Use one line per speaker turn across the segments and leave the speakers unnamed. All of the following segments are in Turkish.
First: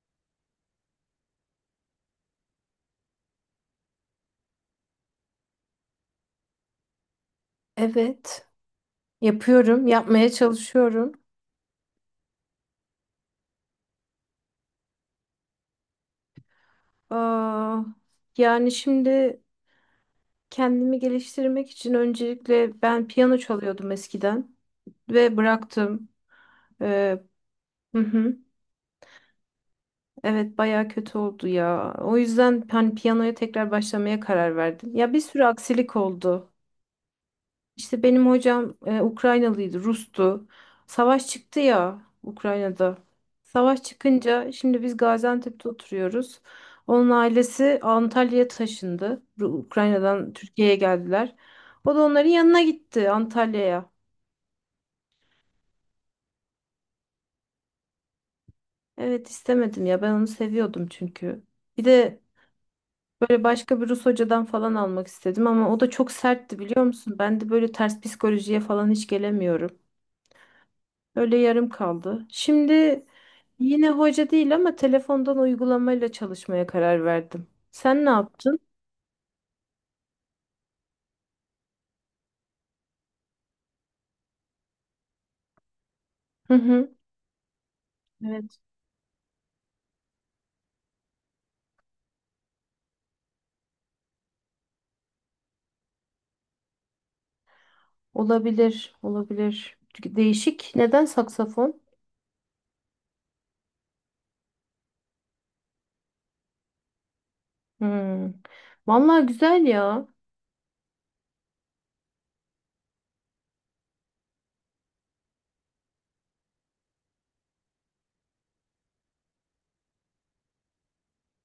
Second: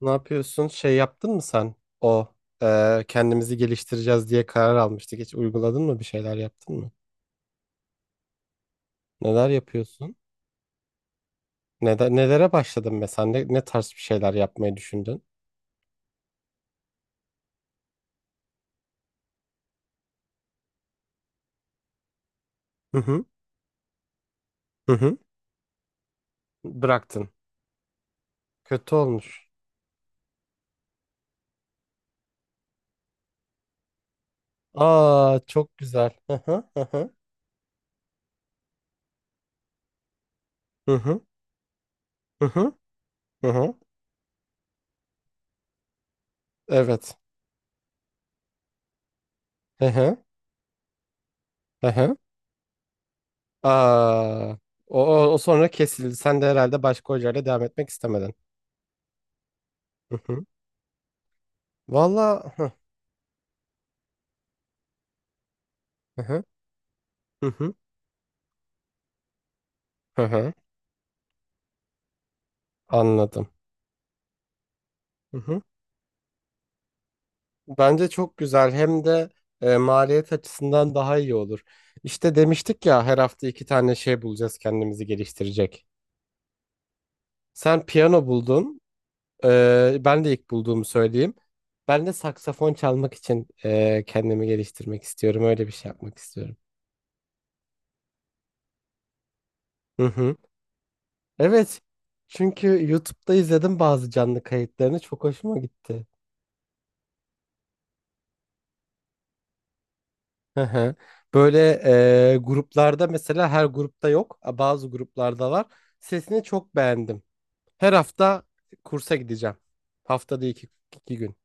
Ne yapıyorsun? Şey yaptın mı sen? O Kendimizi geliştireceğiz diye karar almıştık. Hiç uyguladın mı? Bir şeyler yaptın mı?
Evet,
Neler
yapıyorum,
yapıyorsun?
yapmaya çalışıyorum.
Nelere başladın mesela? Ne tarz bir şeyler yapmayı düşündün?
Aa, yani şimdi kendimi geliştirmek için öncelikle
Hı
ben
hı.
piyano çalıyordum eskiden
Hı hı.
ve bıraktım. Ee,
Bıraktın.
hı hı,
Kötü olmuş.
evet, baya kötü oldu ya. O yüzden hani piyanoya tekrar başlamaya karar verdim. Ya bir
Aa,
sürü
çok
aksilik
güzel. Hı
oldu.
hı. Hı hı.
İşte benim hocam Ukraynalıydı, Rus'tu.
Hı hı.
Savaş çıktı ya
Hı hı.
Ukrayna'da.
Hı hı.
Savaş çıkınca şimdi biz Gaziantep'te oturuyoruz. Onun
Evet.
ailesi Antalya'ya taşındı.
Hı hı.
Ukrayna'dan Türkiye'ye geldiler.
Hı
O da
hı.
onların yanına gitti Antalya'ya.
Aa. O sonra kesildi. Sen de herhalde başka hocayla devam etmek istemedin.
Evet istemedim ya ben
Hı
onu
hı.
seviyordum çünkü. Bir de
Valla. Hı
böyle başka bir Rus hocadan falan almak istedim ama o da çok
hı.
sertti biliyor musun? Ben
Hı
de böyle
hı.
ters psikolojiye falan hiç gelemiyorum.
Hı hı.
Öyle yarım kaldı. Şimdi
Anladım.
yine hoca değil ama
Hı
telefondan
hı.
uygulamayla çalışmaya karar verdim. Sen
Bence
ne
çok
yaptın?
güzel, hem de maliyet açısından daha iyi olur. İşte demiştik ya, her hafta iki tane şey bulacağız kendimizi geliştirecek.
Hı hı.
Sen piyano
Evet.
buldun. Ben de ilk bulduğumu söyleyeyim. Ben de saksafon çalmak için kendimi geliştirmek istiyorum. Öyle bir şey yapmak istiyorum.
Olabilir, olabilir.
Hı
Çünkü
hı.
değişik. Neden
Evet.
saksafon?
Çünkü YouTube'da izledim bazı canlı kayıtlarını. Çok hoşuma gitti.
Hmm. Vallahi güzel ya.
Hı hı. Böyle gruplarda, mesela her grupta yok. Bazı gruplarda var. Sesini çok beğendim. Her hafta kursa gideceğim. Haftada iki, iki gün.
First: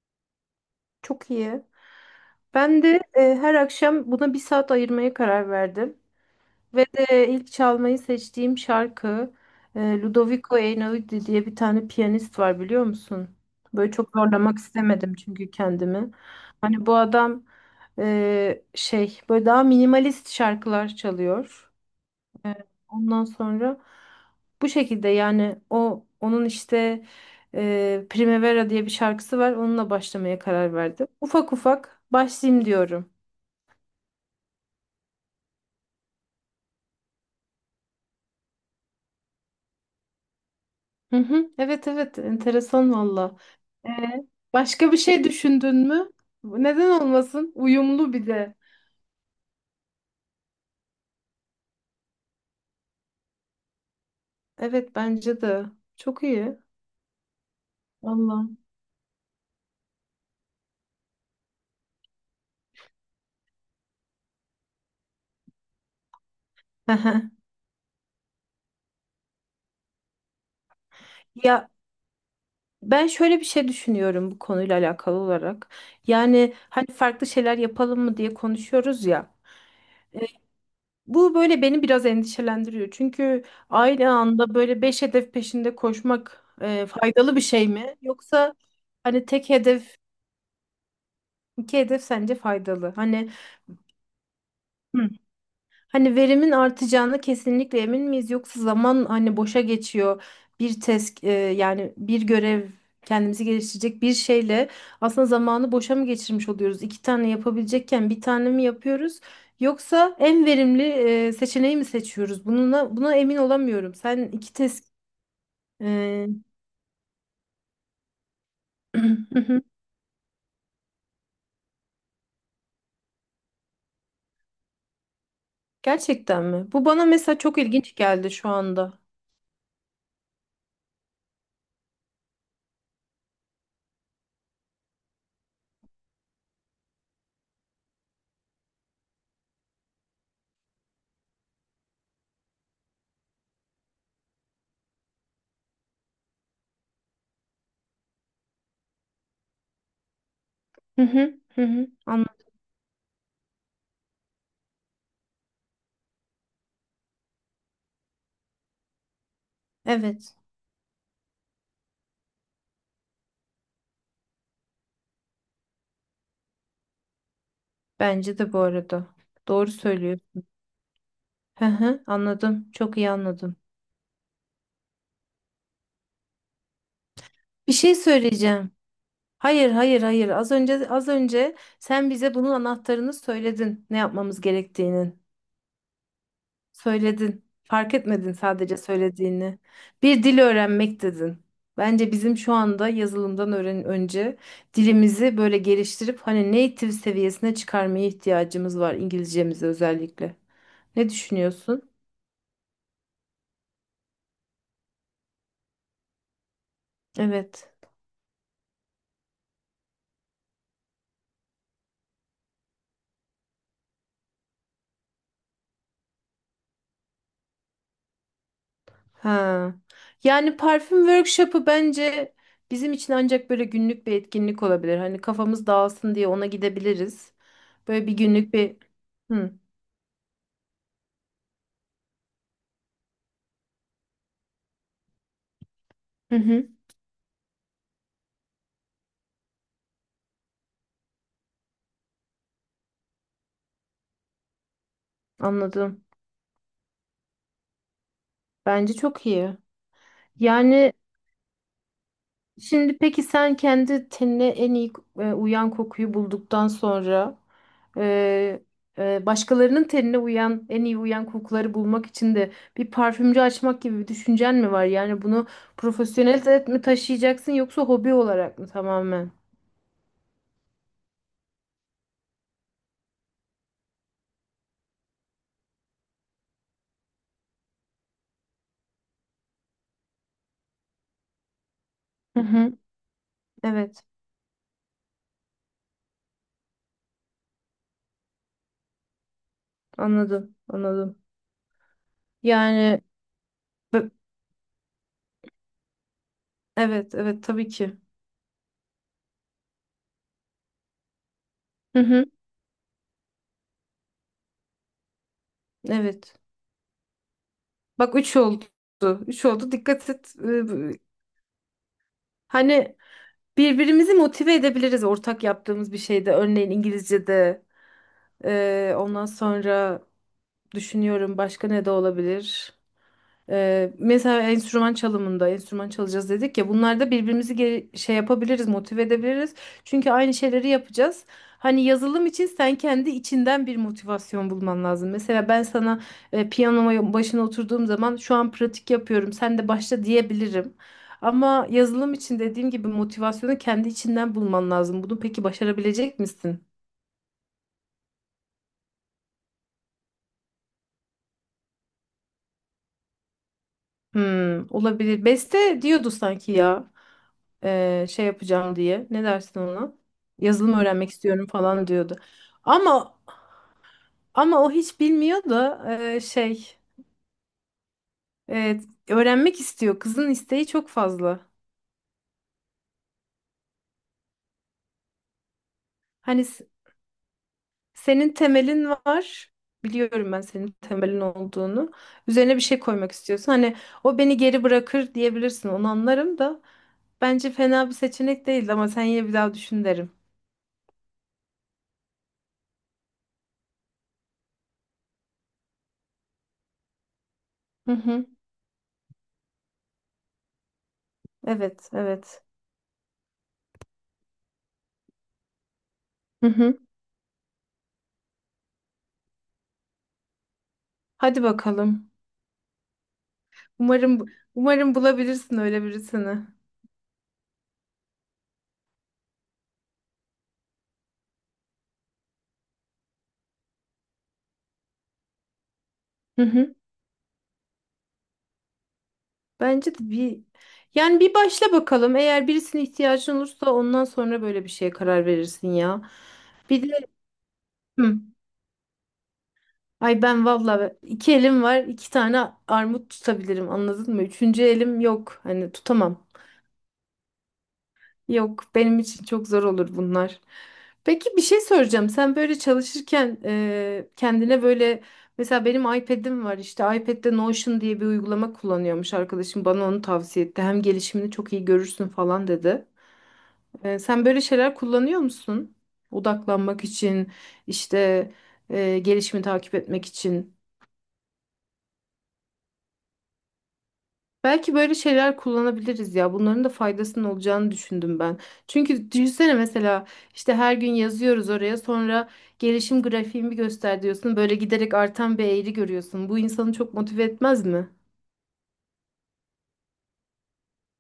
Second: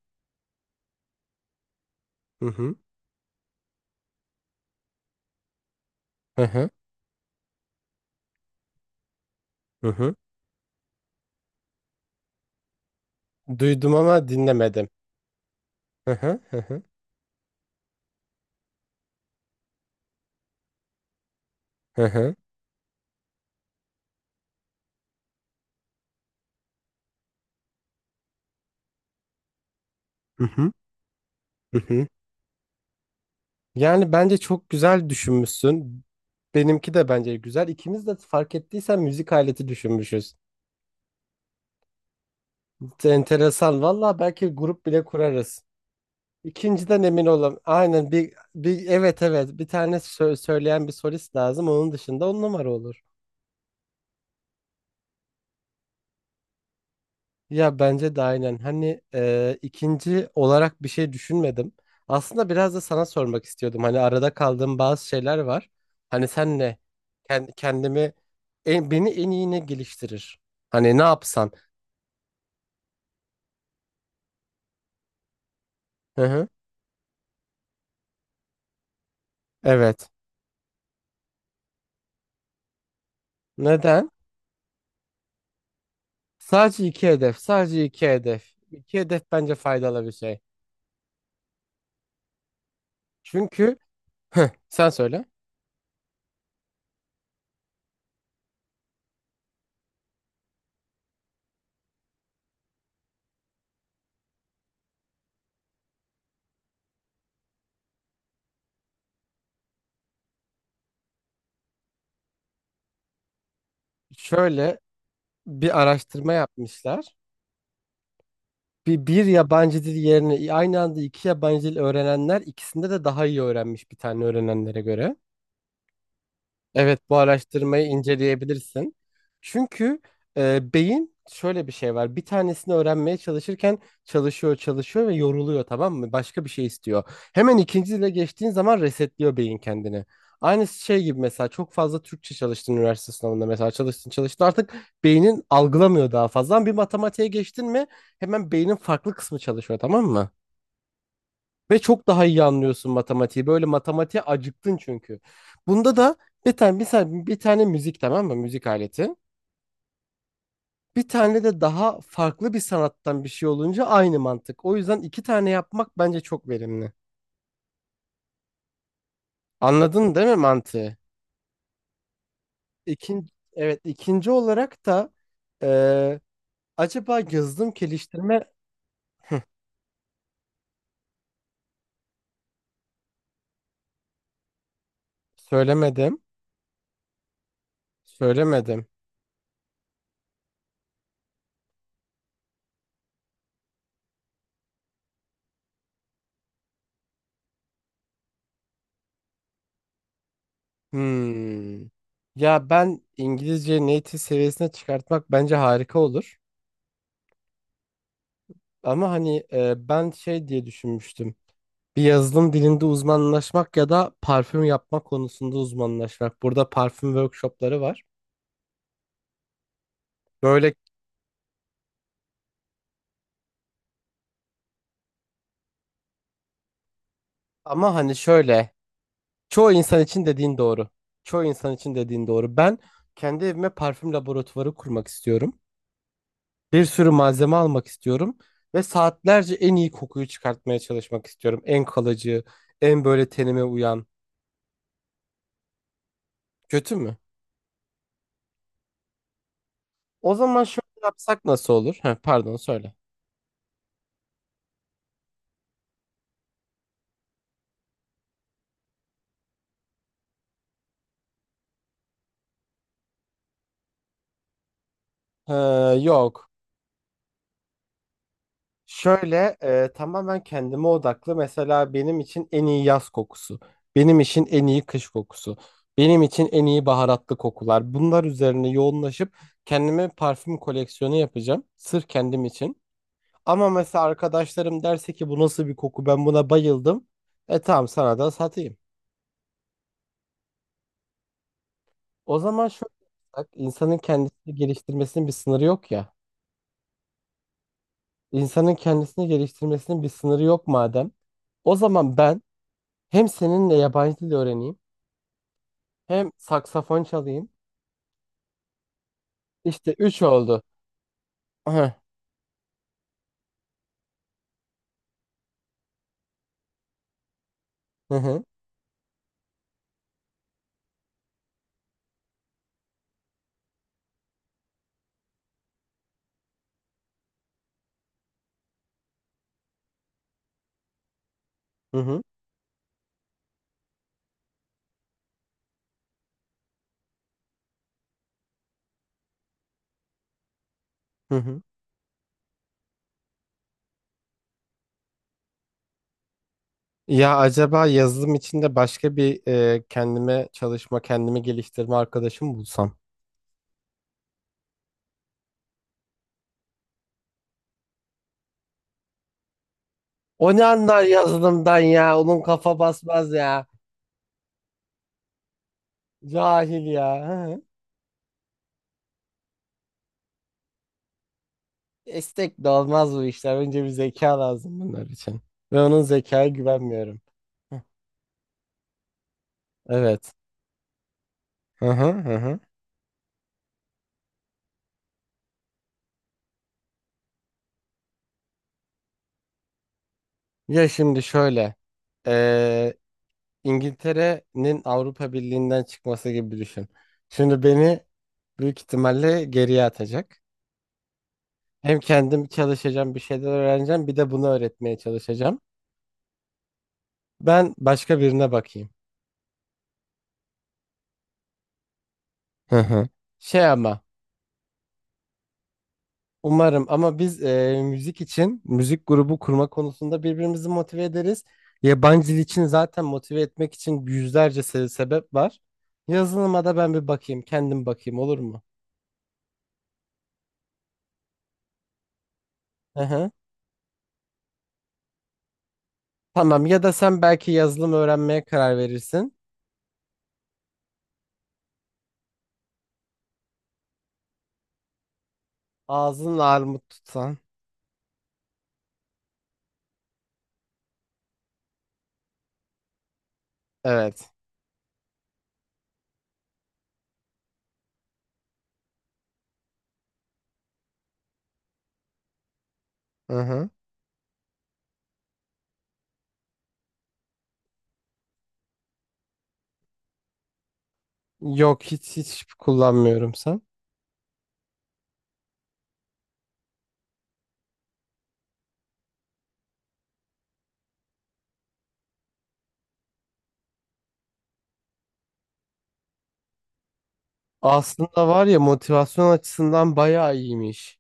Çok iyi.
Hı hı.
Ben de her akşam buna bir saat ayırmaya karar verdim.
Hı hı.
Ve de ilk çalmayı seçtiğim şarkı,
Hı hı.
Ludovico Einaudi diye bir tane piyanist var biliyor musun? Böyle
Duydum
çok
ama
zorlamak
dinlemedim.
istemedim çünkü kendimi.
Hı hı. Hı hı.
Hani bu adam böyle daha minimalist şarkılar çalıyor.
Hı hı.
Ondan sonra bu şekilde, yani onun işte Primavera diye bir şarkısı var. Onunla başlamaya
Hı hı.
karar verdim. Ufak
Hı
ufak
hı.
başlayayım diyorum.
Yani bence çok güzel düşünmüşsün. Benimki de bence güzel. İkimiz de fark ettiysen müzik aleti düşünmüşüz.
Hı hı. Evet evet, enteresan valla.
Enteresan.
Ee,
Valla belki grup
başka bir
bile
şey
kurarız.
düşündün mü? Neden
İkinciden emin
olmasın?
olam. Aynen,
Uyumlu bir
bir,
de.
bir evet, evet, bir tane söyleyen bir solist lazım. Onun dışında on numara olur.
Evet bence de. Çok iyi.
Ya bence de
Valla.
aynen. Hani ikinci olarak bir şey düşünmedim. Aslında biraz da sana sormak istiyordum. Hani arada kaldığım bazı şeyler var. Hani sen ne?
Hı hı.
Ken- kendimi Beni en iyi ne geliştirir? Hani ne yapsan?
Ya ben şöyle bir şey düşünüyorum bu konuyla alakalı olarak.
Hı hı.
Yani hani farklı şeyler yapalım mı diye konuşuyoruz ya.
Evet.
E, Bu böyle beni biraz endişelendiriyor. Çünkü
Neden?
aynı anda böyle beş hedef peşinde koşmak
Sadece iki
faydalı
hedef.
bir şey
Sadece
mi?
iki hedef.
Yoksa
İki hedef
hani tek
bence
hedef,
faydalı bir şey.
iki hedef sence faydalı? Hani
Çünkü sen
hı.
söyle.
Hani verimin artacağına kesinlikle emin miyiz yoksa zaman hani boşa geçiyor. Bir test, yani bir görev, kendimizi geliştirecek bir şeyle aslında zamanı boşa mı geçirmiş oluyoruz? İki tane yapabilecekken bir tane mi yapıyoruz? Yoksa en verimli seçeneği mi seçiyoruz? Bununla, buna emin olamıyorum. Sen iki
Şöyle
test
bir
e,
araştırma yapmışlar. Bir yabancı dil yerine aynı anda iki yabancı dil öğrenenler ikisinde de daha iyi öğrenmiş bir tane öğrenenlere göre.
gerçekten mi? Bu
Evet,
bana
bu
mesela çok
araştırmayı
ilginç geldi şu
inceleyebilirsin.
anda.
Çünkü beyin şöyle bir şey var. Bir tanesini öğrenmeye çalışırken çalışıyor, çalışıyor ve yoruluyor, tamam mı? Başka bir şey istiyor. Hemen ikincisiyle geçtiğin zaman resetliyor beyin kendini. Aynı şey gibi, mesela çok fazla Türkçe çalıştın üniversite sınavında, mesela çalıştın çalıştın, artık beynin algılamıyor daha fazla. Ama bir matematiğe geçtin mi hemen beynin farklı kısmı çalışıyor, tamam mı?
Hı hı, hı
Ve
hı,
çok daha iyi
anladım.
anlıyorsun matematiği. Böyle matematiğe acıktın çünkü. Bunda da bir tane müzik, tamam mı? Müzik aleti.
Evet,
Bir tane de daha farklı bir sanattan bir şey olunca aynı mantık. O yüzden iki tane yapmak bence çok verimli.
bence de bu arada. Doğru
Anladın değil mi
söylüyorsun.
mantığı?
Hı hı, anladım. Çok iyi
İkinci,
anladım.
evet, ikinci olarak da eee, acaba yazılım
Bir şey
geliştirme.
söyleyeceğim. Hayır, hayır, hayır. Az önce sen bize bunun anahtarını söyledin. Ne yapmamız gerektiğinin.
Söylemedim.
Söyledin. Fark etmedin sadece
Söylemedim.
söylediğini. Bir dil öğrenmek dedin. Bence bizim şu anda yazılımdan öğren önce dilimizi böyle geliştirip hani native seviyesine çıkarmaya ihtiyacımız var, İngilizcemizi özellikle. Ne
Hmm.
düşünüyorsun?
Ya ben İngilizce native seviyesine çıkartmak bence harika olur.
Evet.
Ama hani ben şey diye düşünmüştüm. Bir yazılım dilinde uzmanlaşmak ya da parfüm yapma konusunda uzmanlaşmak. Burada parfüm workshopları var.
Ha. Yani
Böyle,
parfüm workshop'ı bence bizim için ancak böyle günlük bir etkinlik olabilir. Hani kafamız dağılsın diye ona gidebiliriz.
ama
Böyle bir
hani
günlük
şöyle,
bir... Hı.
çoğu insan için dediğin doğru. Çoğu insan için dediğin doğru. Ben kendi evime parfüm laboratuvarı kurmak istiyorum.
Hı hı.
Bir sürü malzeme almak istiyorum ve saatlerce en iyi kokuyu çıkartmaya çalışmak istiyorum. En kalıcı, en böyle tenime uyan.
Anladım.
Kötü mü?
Bence çok iyi.
O zaman
Yani
şöyle yapsak nasıl olur? Heh, pardon, söyle.
şimdi peki sen kendi tenine en iyi uyan kokuyu bulduktan sonra e, başkalarının tenine uyan en iyi uyan kokuları bulmak için de bir parfümcü açmak gibi bir düşüncen mi var? Yani bunu
Ee,
profesyonel
Yok.
de mi taşıyacaksın yoksa hobi olarak mı tamamen?
Şöyle, tamamen kendime odaklı. Mesela benim için en iyi yaz kokusu, benim için en iyi kış kokusu, benim için en iyi baharatlı kokular. Bunlar üzerine yoğunlaşıp kendime parfüm koleksiyonu yapacağım. Sırf
Hı
kendim
hı.
için. Ama mesela
Evet,
arkadaşlarım derse ki bu nasıl bir koku, ben buna bayıldım. Tamam, sana da satayım.
anladım, anladım.
O zaman şöyle
Yani
bak, insanın kendisini geliştirmesinin bir sınırı yok ya.
evet, evet tabii ki.
İnsanın kendisini geliştirmesinin bir sınırı yok madem. O
Hı
zaman
hı,
ben hem seninle yabancı dil öğreneyim, hem
evet.
saksafon çalayım.
Bak üç oldu. Üç oldu.
İşte
Dikkat
üç
et.
oldu. Hı hı
Hani birbirimizi motive edebiliriz ortak yaptığımız bir şeyde. Örneğin İngilizce'de.
hı
Ondan sonra düşünüyorum başka ne de olabilir. Mesela enstrüman çalımında enstrüman çalacağız dedik ya, bunlarda birbirimizi yapabiliriz, motive edebiliriz çünkü aynı şeyleri yapacağız. Hani
hı hı.
yazılım için sen kendi içinden bir motivasyon bulman lazım. Mesela ben sana piyanoma başına oturduğum zaman şu an pratik yapıyorum, sen de başla diyebilirim.
Hı.
Ama yazılım için dediğim gibi motivasyonu kendi içinden bulman lazım. Bunu peki başarabilecek misin?
Ya acaba yazılım içinde başka bir kendime çalışma, kendimi geliştirme arkadaşım bulsam.
Hmm, olabilir. Beste diyordu sanki ya. Yapacağım diye. Ne dersin ona?
O ne
Yazılım
anlar
öğrenmek istiyorum
yazılımdan
falan diyordu.
ya? Onun kafa
Ama
basmaz ya.
ama o hiç bilmiyor da eee, şey
Cahil ya. Hı hı.
evet, öğrenmek istiyor. Kızın isteği çok fazla.
Esnek de olmaz bu işler. Önce bir zeka lazım bunlar için. Ve onun
Hani
zekaya
s-
güvenmiyorum. Hı.
senin temelin var. Biliyorum
Evet.
ben senin temelin
Hı
olduğunu.
hı hı.
Üzerine
Hı.
bir şey koymak istiyorsun. Hani o beni geri bırakır diyebilirsin. Onu anlarım da bence fena bir seçenek değil ama sen yine bir daha düşün derim.
Ya şimdi şöyle. İngiltere'nin Avrupa Birliği'nden çıkması gibi düşün. Şimdi
Hı
beni
hı.
büyük ihtimalle geriye atacak.
Evet,
Hem
evet.
kendim çalışacağım, bir şeyler öğreneceğim, bir de bunu öğretmeye çalışacağım.
Hı hı.
Ben başka birine bakayım.
Hadi bakalım.
Hı hı. Şey, ama
Umarım umarım bulabilirsin öyle birisini.
umarım, ama biz müzik için müzik grubu kurma konusunda birbirimizi motive ederiz. Yabancı dil için zaten motive etmek için yüzlerce sebep var.
Hı
Yazılıma
hı.
da ben bir bakayım, kendim bakayım, olur mu?
Bence de bir, yani bir başla bakalım. Eğer birisine
Hı hı.
ihtiyacın olursa ondan sonra böyle bir şeye karar verirsin ya.
Tamam, ya
Bir
da
de
sen belki yazılım
hı.
öğrenmeye karar verirsin.
Ay ben valla iki elim var, iki tane armut tutabilirim, anladın mı? Üçüncü elim yok. Hani tutamam.
Ağzın armut tutsan.
Yok, benim için çok zor olur bunlar. Peki bir şey soracağım. Sen böyle çalışırken
Evet.
kendine böyle, mesela benim iPad'im var, işte iPad'de Notion diye bir uygulama kullanıyormuş arkadaşım, bana onu tavsiye etti. Hem gelişimini çok iyi görürsün falan dedi.
Hı hı.
Sen böyle şeyler kullanıyor musun? Odaklanmak için, işte gelişimi takip etmek için.
Yok, hiç hiç kullanmıyorum. Sen?
Belki böyle şeyler kullanabiliriz ya. Bunların da faydasının olacağını düşündüm ben. Çünkü düşünsene, mesela işte her gün yazıyoruz oraya, sonra gelişim grafiğimi göster diyorsun. Böyle giderek artan bir eğri görüyorsun. Bu insanı çok motive etmez mi?
Aslında var ya, motivasyon açısından bayağı iyiymiş.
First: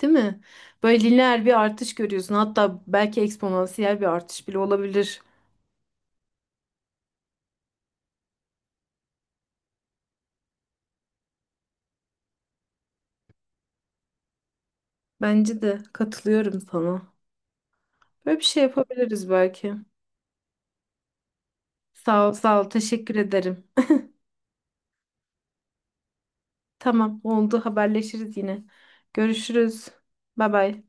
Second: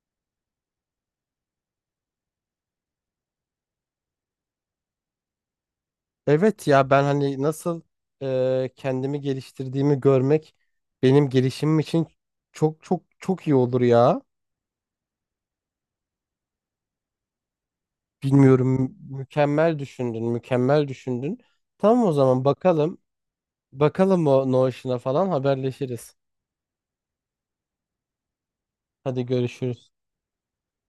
Değil mi? Böyle lineer bir artış görüyorsun. Hatta belki eksponansiyel bir artış bile olabilir.
Evet ya, ben hani nasıl kendimi geliştirdiğimi görmek benim gelişimim için çok çok çok iyi olur ya.
Bence de, katılıyorum sana. Böyle bir şey
Bilmiyorum,
yapabiliriz belki.
mükemmel düşündün, mükemmel düşündün. Tamam, o
Sağ ol,
zaman
sağ ol.
bakalım.
Teşekkür ederim.
Bakalım, o Notion'a falan haberleşiriz.
Tamam, oldu. Haberleşiriz yine.
Hadi
Görüşürüz.
görüşürüz.
Bay bay.